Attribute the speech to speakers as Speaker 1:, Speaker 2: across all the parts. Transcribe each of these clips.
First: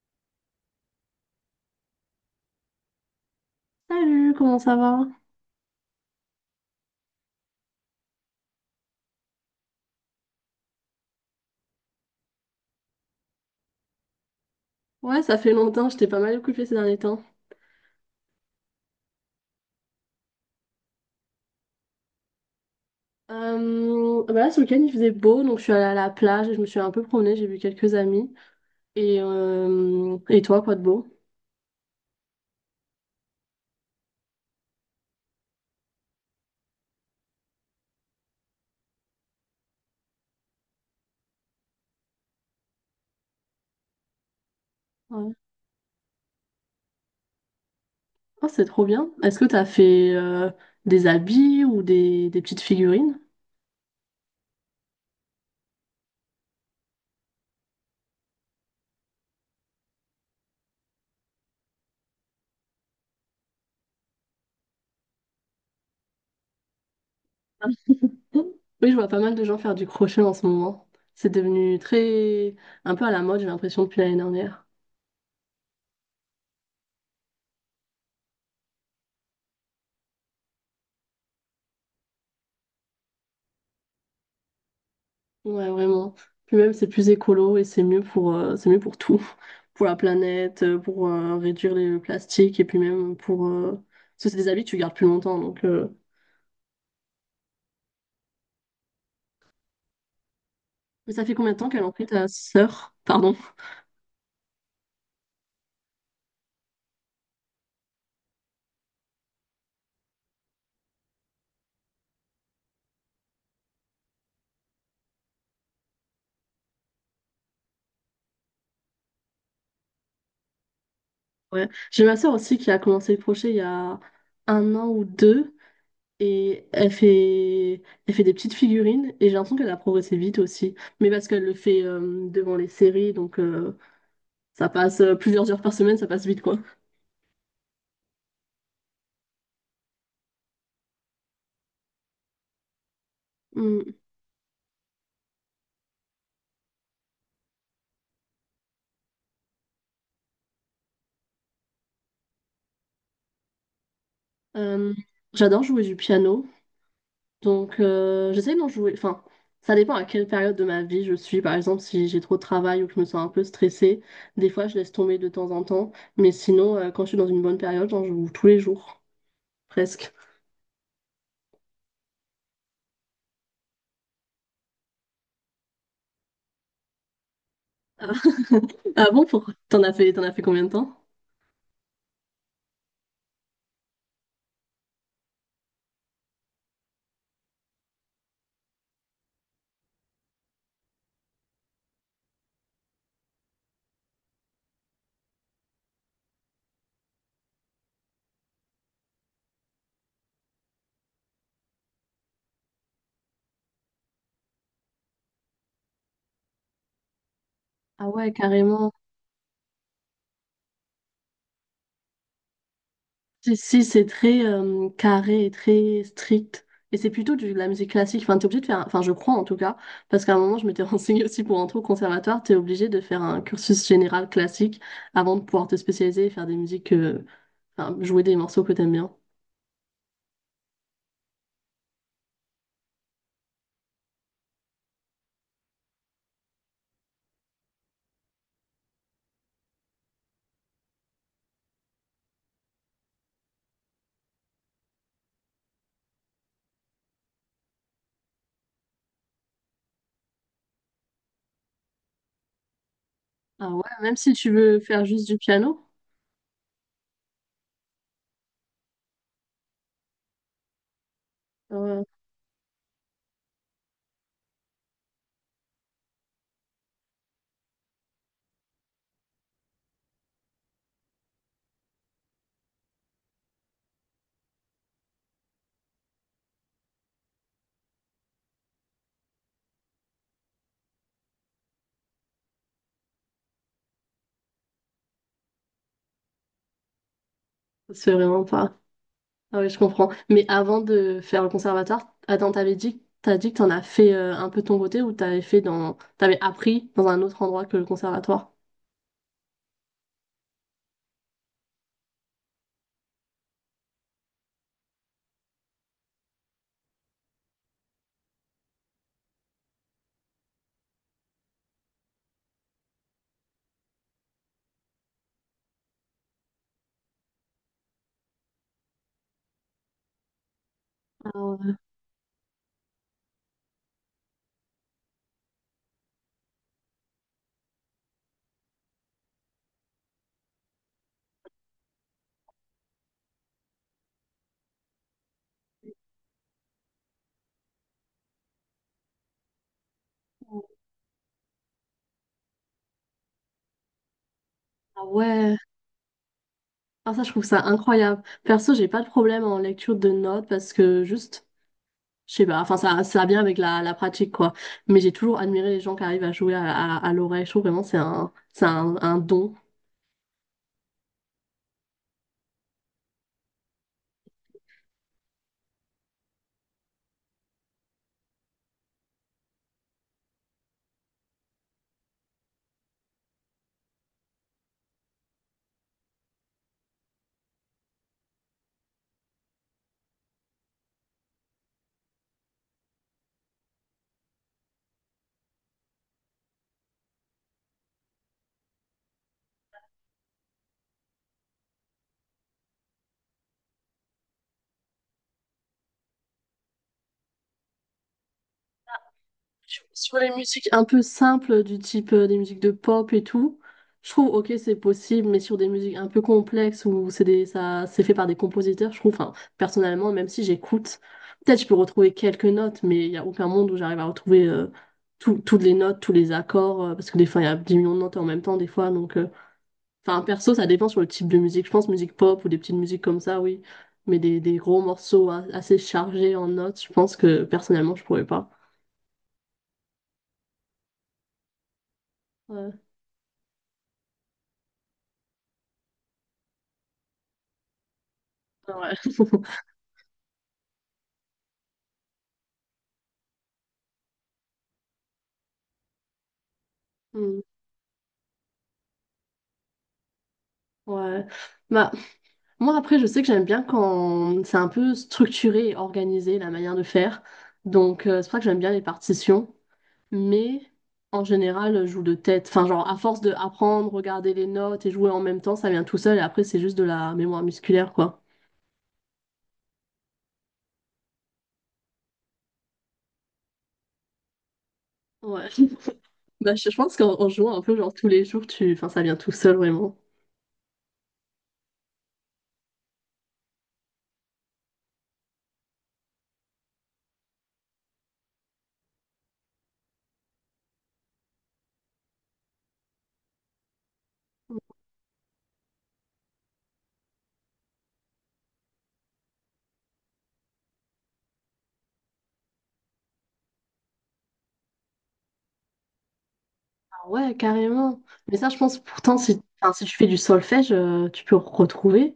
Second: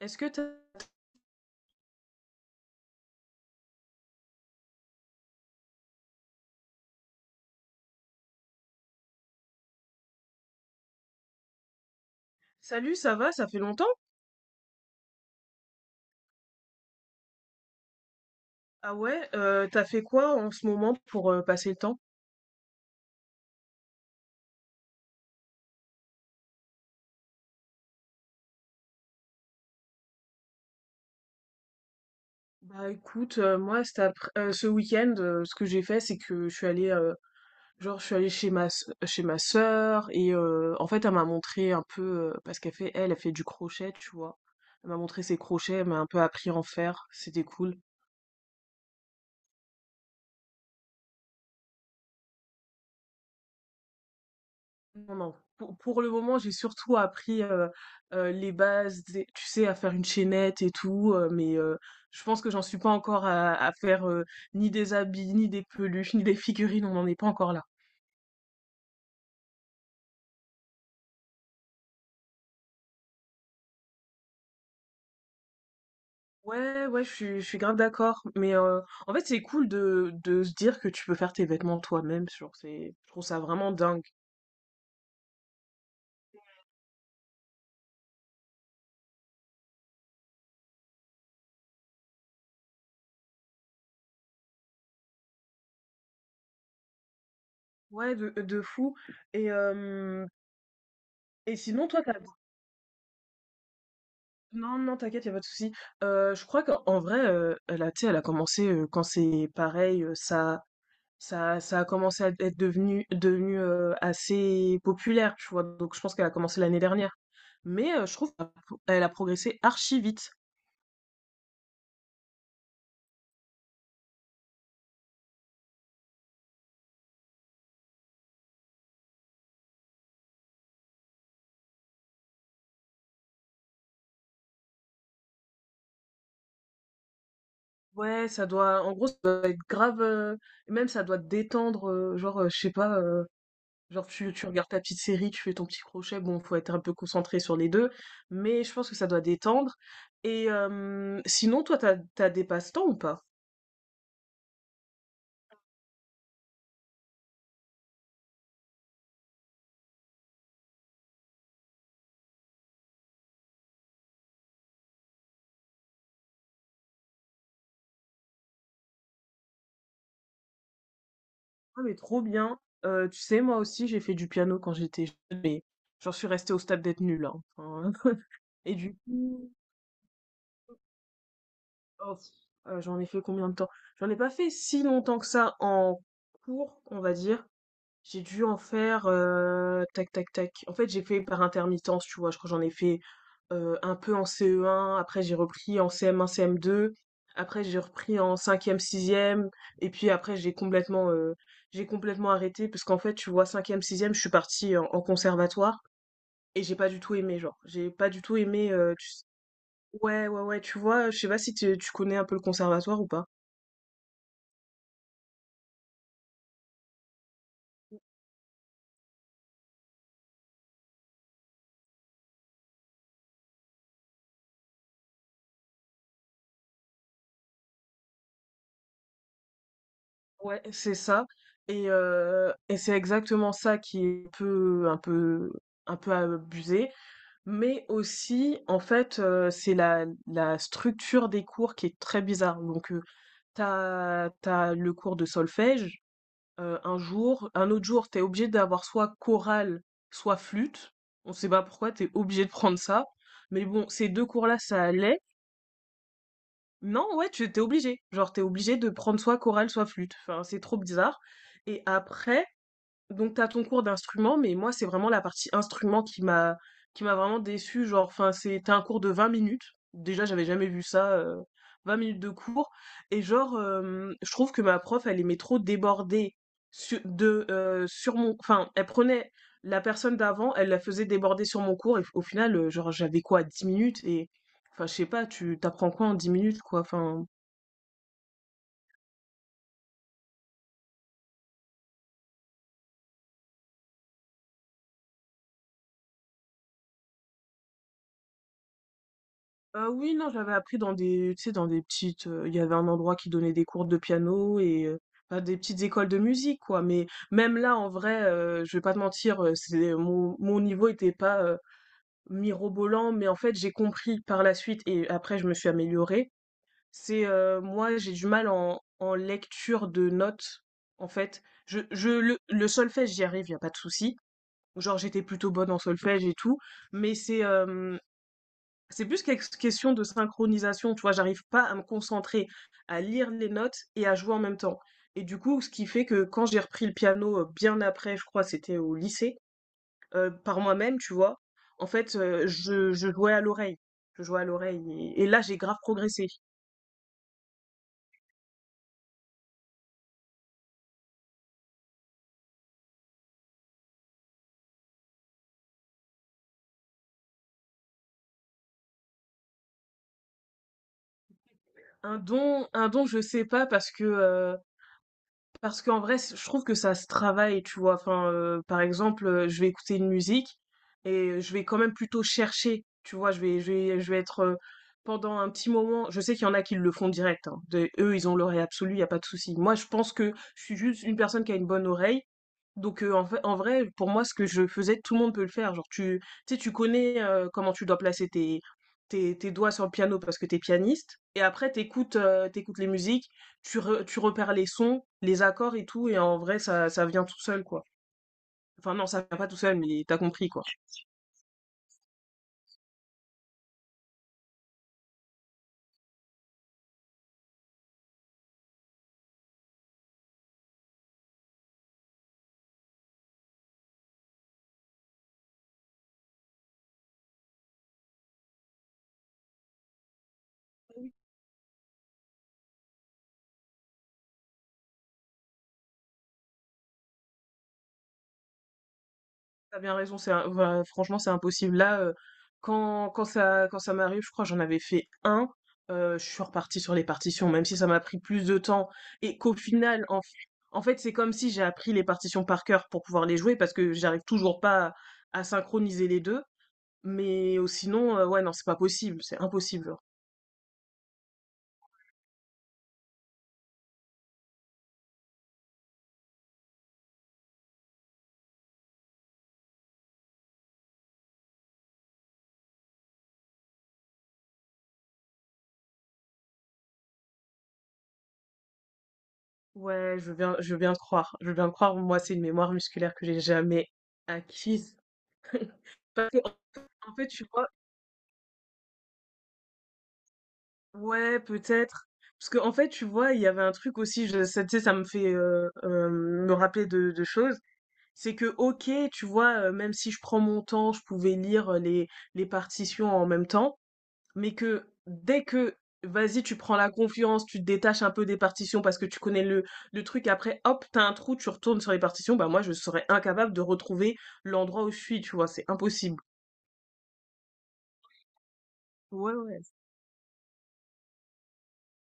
Speaker 1: Est-ce que t'as...
Speaker 2: Salut, comment ça va?
Speaker 1: Salut, ça va? Ça fait longtemps?
Speaker 2: Ouais, ça fait longtemps, j'étais pas mal occupée ces derniers temps.
Speaker 1: Ah ouais, t'as fait quoi en ce moment pour passer le temps?
Speaker 2: Bah là, ce week-end, il faisait beau, donc je suis allée à la plage et je me suis un peu promenée, j'ai vu quelques amis. Et toi, quoi de beau?
Speaker 1: Bah écoute, moi ce week-end, ce que j'ai fait, c'est que je suis allée chez ma sœur et en fait elle m'a montré un peu parce qu'elle fait du crochet, tu vois. Elle m'a montré
Speaker 2: Ouais.
Speaker 1: ses crochets, elle m'a un peu appris à en faire, c'était cool.
Speaker 2: Oh, c'est trop bien. Est-ce que t'as fait des habits ou des petites figurines?
Speaker 1: Non, non. Pour le moment, j'ai surtout appris, les bases des tu sais, à faire une chaînette et tout, mais je pense que j'en suis pas encore à faire, ni des habits, ni des peluches, ni des figurines, on n'en est pas encore là.
Speaker 2: Mm. Oui, je vois pas mal de gens faire du crochet en ce moment. C'est devenu très... un peu à la mode, j'ai l'impression, depuis l'année dernière.
Speaker 1: Ouais, ouais, je suis grave d'accord, mais en fait, c'est cool de se dire que tu peux faire tes vêtements toi-même, genre, c'est je trouve ça vraiment dingue.
Speaker 2: Ouais, vraiment. Puis même, c'est plus écolo et c'est mieux c'est mieux pour tout. Pour la planète, pour réduire le plastique et puis même pour... Parce que c'est des habits que tu gardes plus longtemps. Donc.
Speaker 1: Ouais, de fou et hem
Speaker 2: Mais ça fait combien
Speaker 1: et
Speaker 2: de temps qu'elle
Speaker 1: sinon
Speaker 2: en
Speaker 1: toi
Speaker 2: fait, ta sœur? Pardon.
Speaker 1: Non, non, t'inquiète, y a pas de souci. Je crois qu'en en vrai, elle a tu sais, elle a commencé, quand c'est pareil, ça a commencé à être assez populaire, tu vois? Donc je pense qu'elle a commencé l'année dernière. Mais, je trouve qu'elle a progressé archi vite.
Speaker 2: Ouais. J'ai ma sœur aussi qui a commencé le crochet il y a un an ou deux. Et elle fait des petites figurines et j'ai l'impression qu'elle a progressé vite aussi. Mais parce qu'elle le fait devant les séries, ça passe plusieurs heures par semaine, ça passe vite quoi.
Speaker 1: Ouais, ça doit en gros, ça doit être grave, même ça doit détendre, genre, je sais pas,
Speaker 2: Mm.
Speaker 1: genre tu regardes ta petite série, tu fais ton petit crochet, bon, faut être un peu concentré sur les deux, mais je pense que ça doit détendre. Sinon, toi, t'as des passe-temps ou pas?
Speaker 2: Euh, J'adore jouer du piano, j'essaie d'en jouer. Enfin, ça dépend à quelle période de ma vie je suis. Par exemple, si j'ai trop de travail ou que je me sens un peu stressée, des fois je laisse tomber de temps en temps. Mais sinon, quand je suis dans une bonne période, j'en joue tous les jours, presque.
Speaker 1: Ah mais trop bien. Tu sais, moi aussi, j'ai fait du piano quand j'étais jeune, mais j'en suis restée au stade d'être nulle, hein. Enfin, et du
Speaker 2: Ah bon,
Speaker 1: coup,
Speaker 2: pourquoi? T'en as fait combien de temps?
Speaker 1: oh, j'en ai fait combien de temps? J'en ai pas fait si longtemps que ça en cours, on va dire. J'ai dû en faire, tac tac tac. En fait, j'ai fait par intermittence, tu vois? Je crois que j'en ai fait, un peu en CE1, après j'ai repris en CM1, CM2, après j'ai repris en cinquième, sixième. Et puis après j'ai j'ai complètement arrêté parce qu'en fait, tu vois, cinquième, sixième, je suis partie en conservatoire et j'ai pas du tout aimé, genre. J'ai pas
Speaker 2: Ah
Speaker 1: du
Speaker 2: ouais,
Speaker 1: tout aimé,
Speaker 2: carrément.
Speaker 1: tu ouais, ouais, ouais, tu vois? Je sais pas si tu connais un peu le conservatoire ou pas?
Speaker 2: Si, si, c'est très carré et très strict. Et c'est plutôt de la musique classique. Enfin, t'es obligé de faire, enfin, je crois en tout cas, parce qu'à un moment, je m'étais renseignée aussi pour entrer au conservatoire, t'es obligé de faire un cursus général classique avant de pouvoir te spécialiser et faire enfin, jouer des morceaux que t'aimes bien.
Speaker 1: Ouais, c'est ça et c'est exactement ça qui est un peu un peu abusé, mais aussi, en fait, c'est la structure des cours qui est très bizarre. Donc, t'as as le cours de solfège, un jour, un autre jour, t'es obligé d'avoir soit chorale, soit flûte. On sait pas pourquoi, t'es obligé de prendre ça. Mais
Speaker 2: Ah ouais,
Speaker 1: bon, ces
Speaker 2: même
Speaker 1: 2
Speaker 2: si tu
Speaker 1: cours-là,
Speaker 2: veux
Speaker 1: ça
Speaker 2: faire
Speaker 1: allait.
Speaker 2: juste du piano,
Speaker 1: Non, ouais, tu étais obligé. Genre, t'es obligé de prendre soit chorale, soit flûte. Enfin, c'est trop bizarre.
Speaker 2: ah
Speaker 1: Et
Speaker 2: ouais,
Speaker 1: après, donc t'as ton cours d'instrument, mais moi c'est vraiment la partie instrument qui m'a vraiment déçue, genre enfin c'était un cours de 20 minutes. Déjà, j'avais jamais vu ça 20 minutes de cours et genre je trouve que ma prof elle aimait trop déborder sur, de sur mon enfin elle prenait la personne d'avant, elle la faisait déborder sur mon cours et au final genre j'avais quoi 10 minutes et enfin je sais pas, tu t'apprends quoi en 10 minutes quoi. Enfin...
Speaker 2: c'est vraiment pas. Ah ouais, je comprends. Mais avant de faire le conservatoire, attends, t'as dit que t'en as fait un peu de ton côté ou t'avais appris dans un autre endroit que le conservatoire?
Speaker 1: Oui, non, j'avais appris dans des tu sais, dans des petites, il y avait un endroit qui donnait des cours de piano et bah, des petites écoles de musique, quoi. Mais même là, en vrai, je vais pas te mentir, c'est mon niveau était pas, mirobolant, mais en fait, j'ai compris par la suite et après je me suis améliorée. C'est, moi, j'ai du mal en lecture de notes, en fait. Je le solfège, j'y arrive, y a pas de souci. Genre, j'étais plutôt bonne en solfège et tout, mais c'est, hem c'est plus quelque question de synchronisation, tu vois, j'arrive pas à me concentrer, à lire les notes et à jouer en même temps. Et du coup, ce qui fait que quand j'ai repris le piano bien après, je crois, c'était au lycée, par moi-même, tu vois, en fait, je jouais à l'oreille. Je jouais à l'oreille.
Speaker 2: Ah
Speaker 1: Et là, j'ai
Speaker 2: ouais,
Speaker 1: grave progressé.
Speaker 2: ah ça je trouve ça incroyable. Perso, j'ai pas de problème en lecture de notes parce que juste, je sais pas, enfin ça vient avec la pratique quoi. Mais j'ai toujours admiré les gens qui arrivent à jouer à l'oreille. Je trouve vraiment c'est un don.
Speaker 1: Un don, je sais pas, parce que parce qu'en vrai, c je trouve que ça se travaille, tu vois? Enfin, par exemple, je vais écouter une musique et je vais quand même plutôt chercher, tu vois? Je vais être, pendant un petit moment je sais qu'il y en a qui le font direct, hein. Des eux, ils ont l'oreille absolue, y a pas de souci. Moi, je pense que je suis juste une personne qui a une bonne oreille, donc en fait en vrai, pour moi, ce que je faisais, tout le monde peut le faire. Genre tu sais, tu connais, comment tu dois placer tes doigts sur le piano parce que t'es pianiste et après t'écoutes écoutes, les musiques, tu repères les sons, les accords et tout, et en vrai, ça vient tout seul, quoi. Enfin, non, ça vient pas tout seul, mais
Speaker 2: Sur
Speaker 1: t'as
Speaker 2: les
Speaker 1: compris, quoi.
Speaker 2: musiques un peu simples, du type des musiques de pop et tout, je trouve, ok, c'est possible, mais sur des musiques un peu complexes où c'est fait par des compositeurs, je trouve, enfin, personnellement, même si j'écoute, peut-être je peux retrouver quelques notes, mais il n'y a aucun monde où j'arrive à retrouver toutes les notes, tous les accords, parce que des fois, il y a 10 millions de notes en même temps, des fois, donc, enfin, perso, ça dépend sur le type de musique, je pense, musique pop ou des petites musiques comme ça, oui, mais des gros morceaux assez chargés en notes, je pense que personnellement, je pourrais pas.
Speaker 1: T'as bien raison, enfin, franchement, c'est impossible. Là,
Speaker 2: Ouais.
Speaker 1: quand ça m'arrive, je crois que j'en avais fait un, je suis repartie sur les partitions, même si ça m'a pris plus de temps,
Speaker 2: Ouais.
Speaker 1: et qu'au final, en fait, c'est comme si j'ai appris les partitions par cœur pour pouvoir les jouer, parce que j'arrive toujours pas à, à synchroniser les deux,
Speaker 2: Mm.
Speaker 1: mais sinon, ouais, non, c'est pas possible, c'est impossible.
Speaker 2: Ouais. Bah, moi, après, je sais que j'aime bien quand c'est un peu structuré et organisé la manière de faire. Donc, c'est pour ça que j'aime bien les partitions. Mais en général, je joue de tête. Enfin, genre, à force de apprendre, regarder les notes et jouer en même temps, ça vient tout seul. Et après, c'est juste de la mémoire musculaire, quoi.
Speaker 1: Ouais, je veux bien te croire. Je veux bien te croire. Moi, c'est une mémoire musculaire que j'ai jamais acquise.
Speaker 2: Ouais.
Speaker 1: Parce que,
Speaker 2: Bah, je pense
Speaker 1: en
Speaker 2: qu'en
Speaker 1: fait,
Speaker 2: en
Speaker 1: tu
Speaker 2: jouant un
Speaker 1: vois,
Speaker 2: peu, genre, tous les jours, tu... enfin, ça vient tout seul, vraiment.
Speaker 1: ouais, peut-être. Parce que, en fait, tu vois, il y avait un truc aussi, tu sais, ça me fait me rappeler de choses. C'est que, ok, tu vois, même si je prends mon temps, je pouvais lire les partitions en même temps. Mais que dès que tu prends la confiance, tu te détaches un peu des partitions parce que tu connais le truc, après hop, t'as un trou, tu retournes sur les partitions, bah moi je serais incapable de retrouver l'endroit où je suis, tu vois, c'est impossible.
Speaker 2: Ah ouais, carrément. Mais ça, je pense pourtant,
Speaker 1: Ouais,
Speaker 2: si,
Speaker 1: ouais.
Speaker 2: enfin, si tu fais du solfège, tu peux retrouver.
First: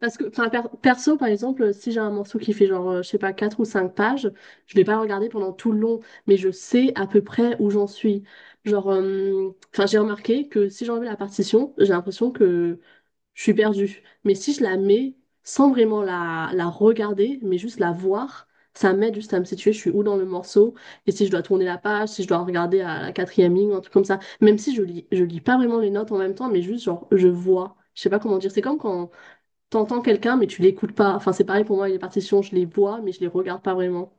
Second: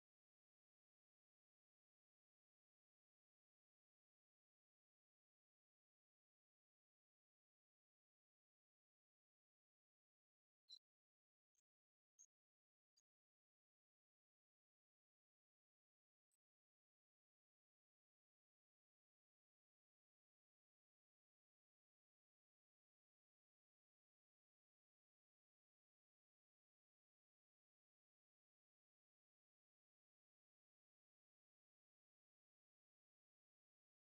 Speaker 2: Parce que, enfin, perso, par exemple, si j'ai un morceau qui fait genre, je sais pas, 4 ou 5 pages, je vais pas le regarder pendant tout le long, mais je sais à peu près où j'en suis. Enfin, j'ai remarqué que si j'enlève la partition, j'ai l'impression que je suis perdue. Mais si je la mets sans vraiment la regarder, mais juste la voir, ça m'aide juste à me situer, je suis où dans le morceau, et si je dois tourner la page, si je dois regarder à la quatrième ligne, un truc comme ça. Même si je lis, je lis pas vraiment les notes en même temps, mais juste genre, je vois. Je sais pas comment dire. C'est comme quand t'entends quelqu'un, mais tu l'écoutes pas. Enfin, c'est pareil pour moi, les partitions, je les vois, mais je les regarde pas vraiment.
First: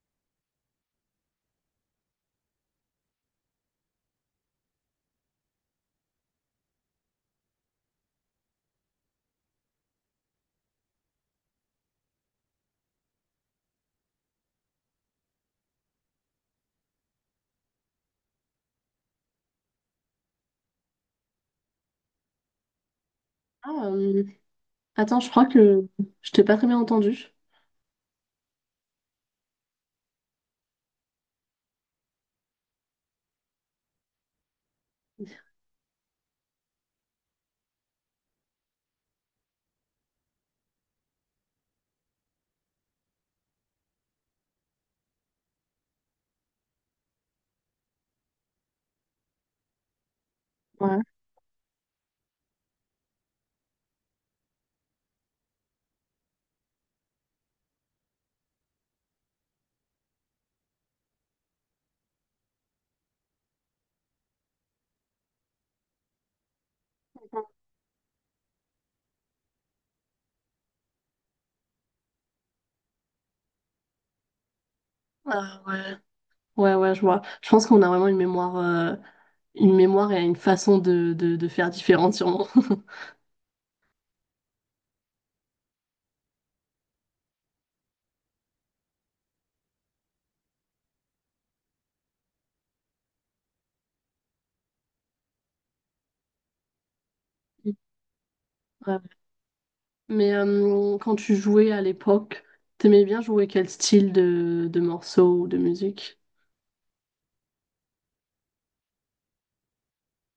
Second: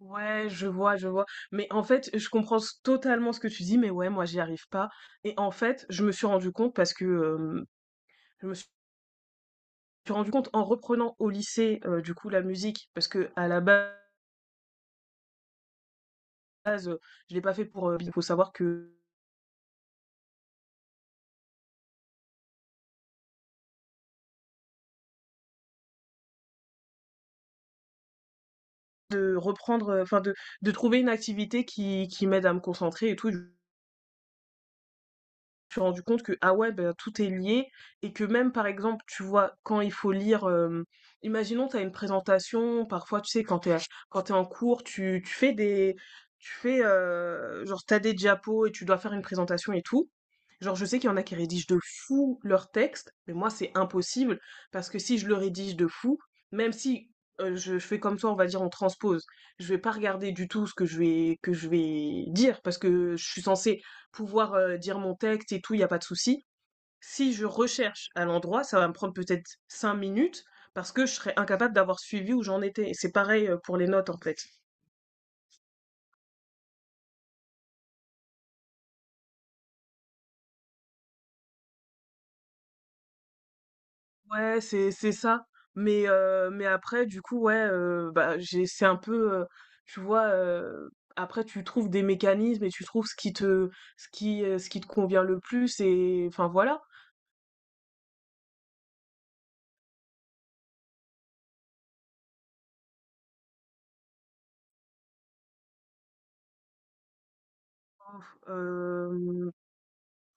Speaker 1: Ouais, je vois, je vois. Mais en fait, totalement ce que tu dis, mais ouais, moi, j'y arrive pas. Et en fait, je me suis rendu compte en reprenant au lycée, du coup, la musique, parce que à la base, euh, je l'ai pas fait pour. Il faut savoir que
Speaker 2: Ah, euh, Attends, je crois que je t'ai pas très bien entendu.
Speaker 1: enfin de trouver une activité qui m'aide à me concentrer et tout suis rendu compte que, ah ouais, ben, tout est lié et que même, par exemple, tu vois, quand il faut lire, imaginons, tu as une présentation, parfois, tu sais, quand tu es, quand tu en cours, tu fais, genre, t'as des diapos et tu dois faire une présentation et tout. Genre, je sais
Speaker 2: Ouais.
Speaker 1: qu'il y en a qui rédigent de fou leur texte, mais moi, c'est impossible parce que si je le rédige de fou, même si je fais comme toi, on va dire, on transpose, je vais pas regarder du tout ce que je vais dire parce que je suis censée pouvoir dire mon texte et tout, il n'y a pas de souci. Si je recherche à l'endroit, ça va me prendre peut-être cinq minutes parce que je serais incapable d'avoir suivi où j'en étais. Et c'est pareil pour les notes en fait.
Speaker 2: Ah, ouais. Ouais, ouais, je vois. Je pense qu'on a vraiment une mémoire et une façon de faire différente, sûrement.
Speaker 1: Ouais, c'est ça. Mais après, du coup, ouais, bah j'ai c'est un peu, tu vois. Après, tu trouves des mécanismes et tu trouves ce qui te convient le plus et enfin voilà.
Speaker 2: Ouais. Mais quand tu jouais à l'époque, t'aimais bien jouer quel style de morceaux ou de musique?
Speaker 1: Euh,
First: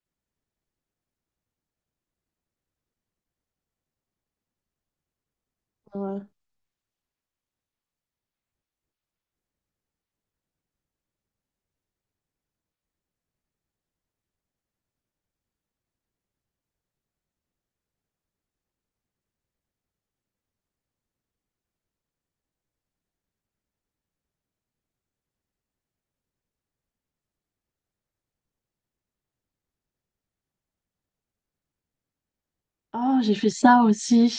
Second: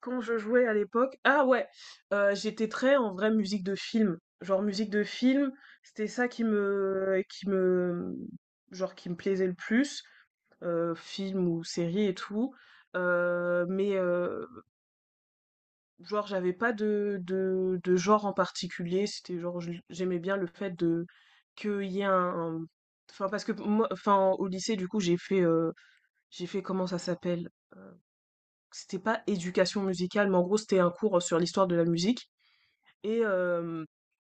Speaker 1: quand je jouais à l'époque, ah ouais, j'étais très en vrai musique de film. Genre musique de film, c'était
Speaker 2: Ouais.
Speaker 1: ça qui me genre qui me plaisait le plus, film ou série et tout. Heu, mais, heu, genre j'avais pas de genre en particulier, c'était genre je j'aimais bien le fait de qu'il y ait un enfin parce que moi enfin au lycée du coup j'ai fait comment ça s'appelle? Heu, c'était pas éducation musicale, mais en gros c'était un cours sur l'histoire de la musique.
Speaker 2: Oh,
Speaker 1: Et
Speaker 2: j'ai fait ça
Speaker 1: hem
Speaker 2: aussi.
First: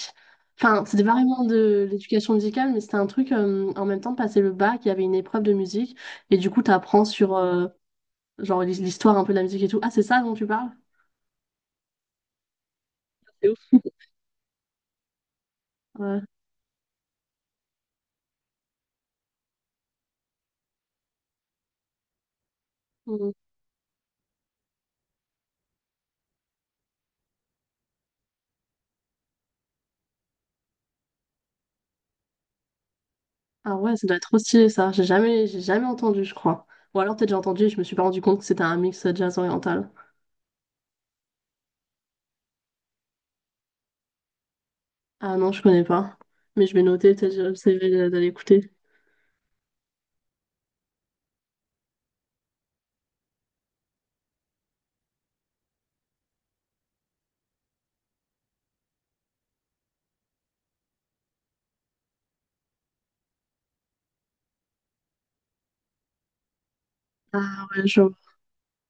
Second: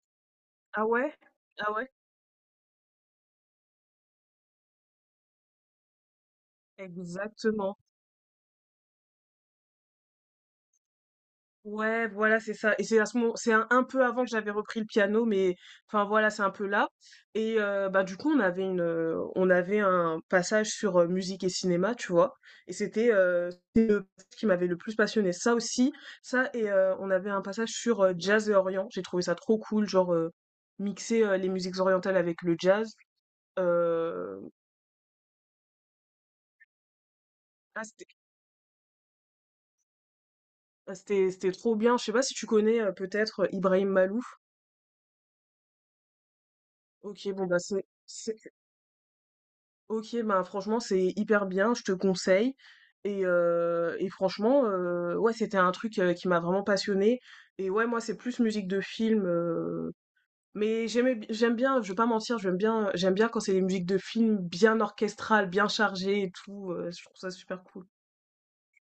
Speaker 1: ah
Speaker 2: Enfin, c'était pas
Speaker 1: ouais?
Speaker 2: vraiment
Speaker 1: Ah
Speaker 2: de
Speaker 1: ouais?
Speaker 2: l'éducation musicale, mais c'était un truc, en même temps de passer le bac, il y avait une épreuve de musique, et du coup, t'apprends sur,
Speaker 1: Exactement.
Speaker 2: genre, l'histoire un peu de la musique et tout. Ah, c'est ça dont tu parles?
Speaker 1: Ouais, voilà, c'est ça et c'est à ce moment
Speaker 2: C'est
Speaker 1: c'est
Speaker 2: ouf.
Speaker 1: un peu avant que j'avais repris le piano mais enfin,
Speaker 2: Ouais.
Speaker 1: voilà, c'est un peu là et bah, du coup, on avait un passage sur, musique et cinéma, tu vois? Et c'était,
Speaker 2: Mm.
Speaker 1: c'était le ce qui m'avait le plus passionné. Ça aussi, ça et on avait un passage sur, jazz et orient. J'ai trouvé ça trop cool, genre, mixer, les musiques orientales avec le jazz,
Speaker 2: Ah ouais, ça doit être trop
Speaker 1: heu,
Speaker 2: stylé, ça. J'ai jamais entendu, je crois. Ou alors peut-être j'ai entendu et je me
Speaker 1: ah,
Speaker 2: suis pas rendu compte que c'était un mix jazz oriental.
Speaker 1: ah, c'était, c'était trop bien. Je sais pas si tu connais peut-être Ibrahim Malouf.
Speaker 2: Ah non, je connais pas. Mais je vais noter,
Speaker 1: Ok,
Speaker 2: peut-être je j'essaierai d'aller écouter.
Speaker 1: bah franchement c'est hyper bien. Je te conseille. Et franchement, ouais, c'était un truc qui m'a vraiment passionnée. Et ouais, moi c'est plus musique de film. J'aime bien. Je vais pas mentir, j'aime bien quand c'est des musiques de film bien orchestrales, bien chargées et tout. Je trouve ça super
Speaker 2: Ah
Speaker 1: cool.
Speaker 2: ouais, je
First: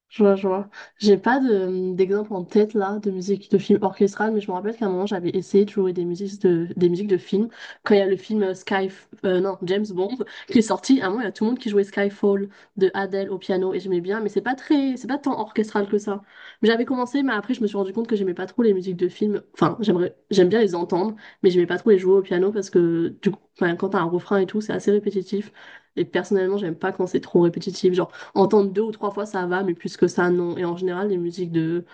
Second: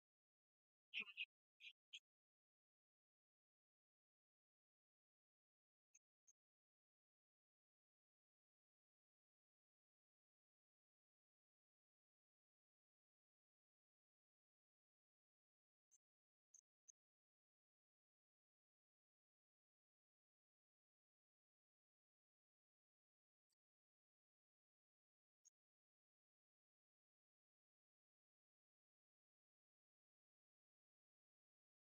Speaker 2: Je vois, je vois. J'ai pas d'exemple en tête là de musique de film orchestral, mais je me rappelle qu'à un moment j'avais essayé de jouer des musiques de films. Quand il y a le film non, James Bond qui est sorti, à un moment il y a tout le monde qui jouait Skyfall de Adele au piano et j'aimais bien, mais c'est pas très, c'est pas tant orchestral que ça. Mais j'avais commencé, mais après je me suis rendu compte que j'aimais pas trop les musiques de films. Enfin, j'aimerais, j'aime bien les entendre, mais j'aimais pas trop les jouer au piano parce que du coup, enfin, quand t'as un refrain et tout, c'est assez répétitif. Et personnellement, j'aime pas quand c'est trop répétitif. Genre, entendre deux ou trois fois, ça va, mais plus que ça, non. Et en général, les musiques de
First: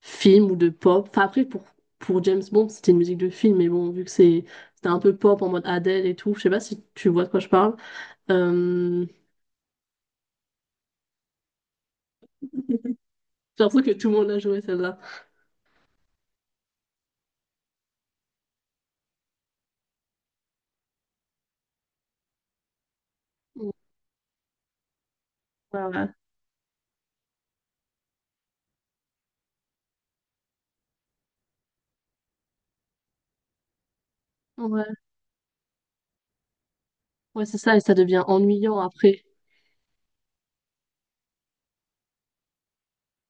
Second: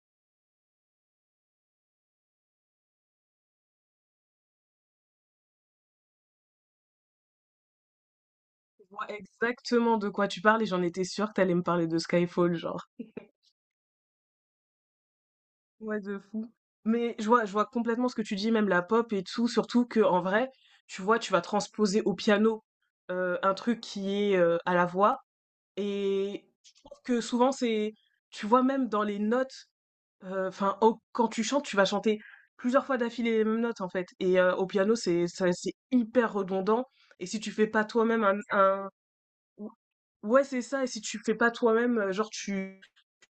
Speaker 2: films ou de pop. Enfin, après, pour James Bond, c'était une musique de film, mais bon, vu que c'était un peu pop en mode Adele et tout, je sais pas si tu vois de quoi je parle.
Speaker 1: Je
Speaker 2: Euh,
Speaker 1: vois exactement de quoi tu parles et j'en étais sûre que t'allais me parler de Skyfall, genre.
Speaker 2: J'ai l'impression que tout le monde l'a joué, celle-là.
Speaker 1: Ouais, de fou. Mais je vois complètement ce que tu dis, même la pop et tout, surtout que en vrai, tu vois, tu vas transposer au piano un
Speaker 2: Ouais,
Speaker 1: truc qui est à la voix.
Speaker 2: ouais,
Speaker 1: Et je trouve que souvent, tu vois, même dans les notes, enfin, quand tu chantes, tu vas chanter plusieurs fois d'affilée les mêmes notes, en fait. Et au piano,
Speaker 2: ouais,
Speaker 1: c'est hyper redondant. Et si
Speaker 2: ouais,
Speaker 1: tu
Speaker 2: c'est
Speaker 1: fais
Speaker 2: ça, et
Speaker 1: pas
Speaker 2: ça devient
Speaker 1: toi-même
Speaker 2: ennuyant
Speaker 1: un,
Speaker 2: après.
Speaker 1: ou ouais, c'est ça et si tu fais pas toi-même, genre tu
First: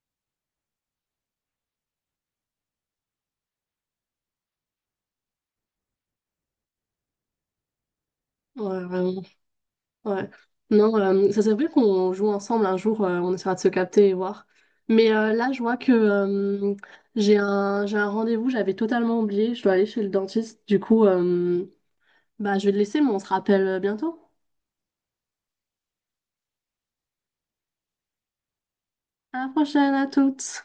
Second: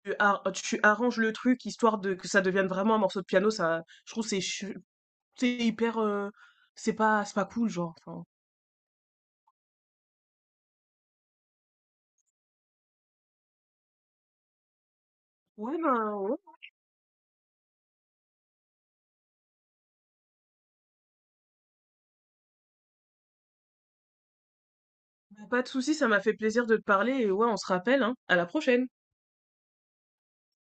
Speaker 1: tu ar tu arranges le truc histoire de que ça devienne vraiment un morceau de piano, ça je trouve c'est hyper, c'est pas cool genre, enfin.
Speaker 2: Ouais, vraiment. Ouais. Non, ça serait bien qu'on joue ensemble un jour, on essaiera de se capter et voir. Mais là, je vois
Speaker 1: Ouais, ben,
Speaker 2: que
Speaker 1: ouais,
Speaker 2: j'ai un rendez-vous, j'avais totalement oublié, je dois aller chez le dentiste. Du coup, bah, je vais te laisser, mais on se rappelle bientôt.
Speaker 1: bah, pas de souci, ça m'a fait plaisir de te parler et ouais, on se rappelle, hein. À la prochaine.
Speaker 2: À la prochaine, à toutes!